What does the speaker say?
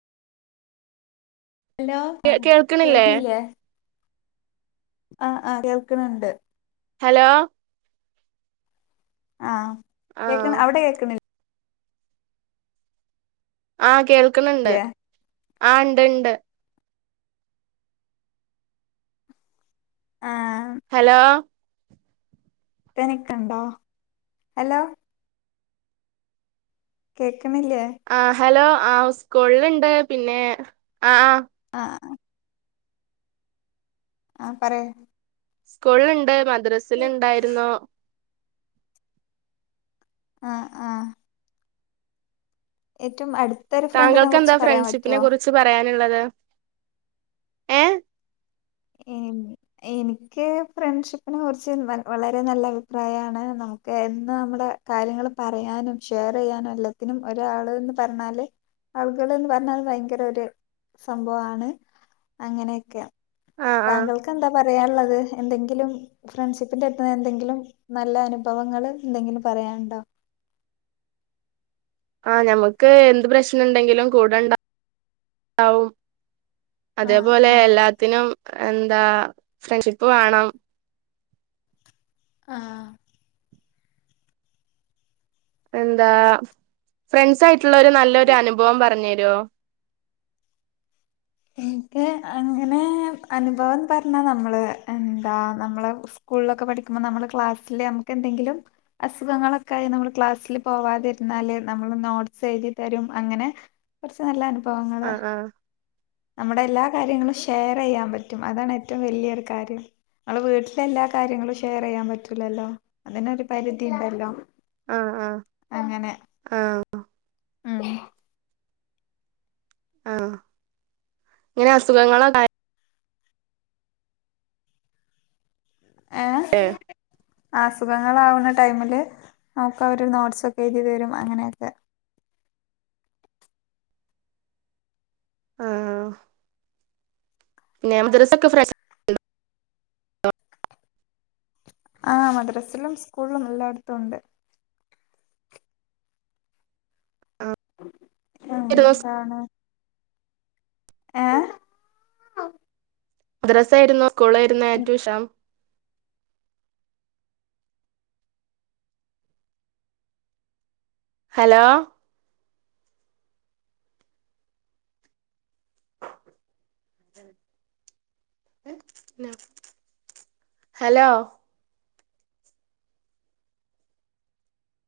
Hello ആ കേൾക്കണില്ലേ കേൾകുന്നില്ലേ ആഹ് ആഹ് കേൾക്ക്ണണ്ട് ഹലോ ആ കേക്ക ആഹ് അവിടെ കേക്കണി ആ കേൾക്കണണ്ട് ആ ഉണ്ട്ണ്ട്. ആ. ഹലോ? ഇപ്പനിക്കുണ്ടോ? ഹലോ? കേക്കണില്ലേ? ആഹ് ഹലോ ആ സ്കൂളിലുണ്ട് പിന്നെ ആ ആ ആ ആ പറേ. സ്കൂളുണ്ട് മദ്രസയിൽ ഉണ്ടായിരുന്നു. ആ ആ ഏറ്റവും അടു താങ്കൾക്ക് എന്താ ഫ്രണ്ട്ഷിപ്പിനെ കുറിച്ച് പറയാൻ ള്ളത് ഏ? എനി എനിക്ക് ഫ്രണ്ട്ഷിപ്പിനെ കുറിച്ച് വളരെ നല്ല അഭിപ്രായമാണ് ന എന്ന് നമ്മള കാര്യങ്ങള് പറയാനും ഷെയർ ചെയ്യാനും എല്ലാത്തിനും ഒരാള്ന്ന് പറഞ്ഞാല് ആളുകൾ എന്ന് പറഞ്ഞാൽ ഭയങ്കര ഒരു സംഭവമാണ് അങ്ങനെയൊക്കെ. ആഹ് ആഹ് താങ്കൾക്ക് എന്താ പറയാനുള്ളത്? എന്തെങ്കിലും ഫ്രണ്ട്ഷിപ്പിന്റെ എത്തുന്ന എന്തെങ്കിലും നല്ല അനുഭവങ്ങൾ എന്തെങ്കിലും പറയാനുണ്ടോ? ആ ഞമ്മുക്ക് എന്ത് പ്രശ്നുണ്ടെങ്കിലും കൂടെണ്ടാവും. ആഹ് അതേപോലെ ആഹ് എല്ലാത്തിനും എന്താ ഫ്രണ്ട്ഷിപ്പ് വാണം. ആഹ് എന്താ ഫ്രെണ്ട്സ് ആയിട്ടുള്ള ഒരു നല്ലൊരു അനുഭവം പറഞ്ഞു തരോ? അങ്ങനെ അനുഭവന്ന് പറഞ്ഞ നമ്മള് എന്താ നമ്മള് സ്കൂളിലൊക്കെ പഠ നമ്മളെ ക്ലാസ്സില് നമ്മക്ക് എന്തെങ്കിലും അസുഖങ്ങളൊക്കെ ആയി നമ്മള് ക്ലാസിൽ പോവാതിരുന്നാല് നം നോട്ട്സ് എഴുതി തരും അങ്ങനെ കുറച്ച് നല്ല അനുഭവങ്ങള് ആഹ് ആഹ് നമ്മുടെ എല്ലാ കാര്യങ്ങളും ഷെയർ ചെയ്യാൻ പറ്റും അതാണ് ഏറ്റവും വലിയൊരു കാര്യം. ഞങ്ങളെ വീട്ടില എല്ലാ കാര്യങ്ങളും ഷെയർ ചെയ്യാൻ പറ്റൂലല്ലോ അതിനൊരു പരിധി ഉണ്ടല്ലോ. ആഹ് ആഹ് ആഹ്. ആ ആ ഇങ്ങനെ അസുഖങ്ങളോ ക ഏ അസുഖങ്ങളാവുന്ന ടൈമില് നമുക്ക് അവര് നോട്ട്സൊക്കെ എഴുതി തരും അങ്ങനെയൊക്കെ. ആഹ് പിന്നെ [unintelligible] ആഹ് മദ്രസിലും സ്കൂളിലും എല്ലായിടത്തും ഉണ്ട്. എന്താണ് ഏ? മദ്രസായിരുന്നു സ്കൂളിലായിരുന്നു ഏറ്റവും ഷാമ് ഹലോ? ഹലോ?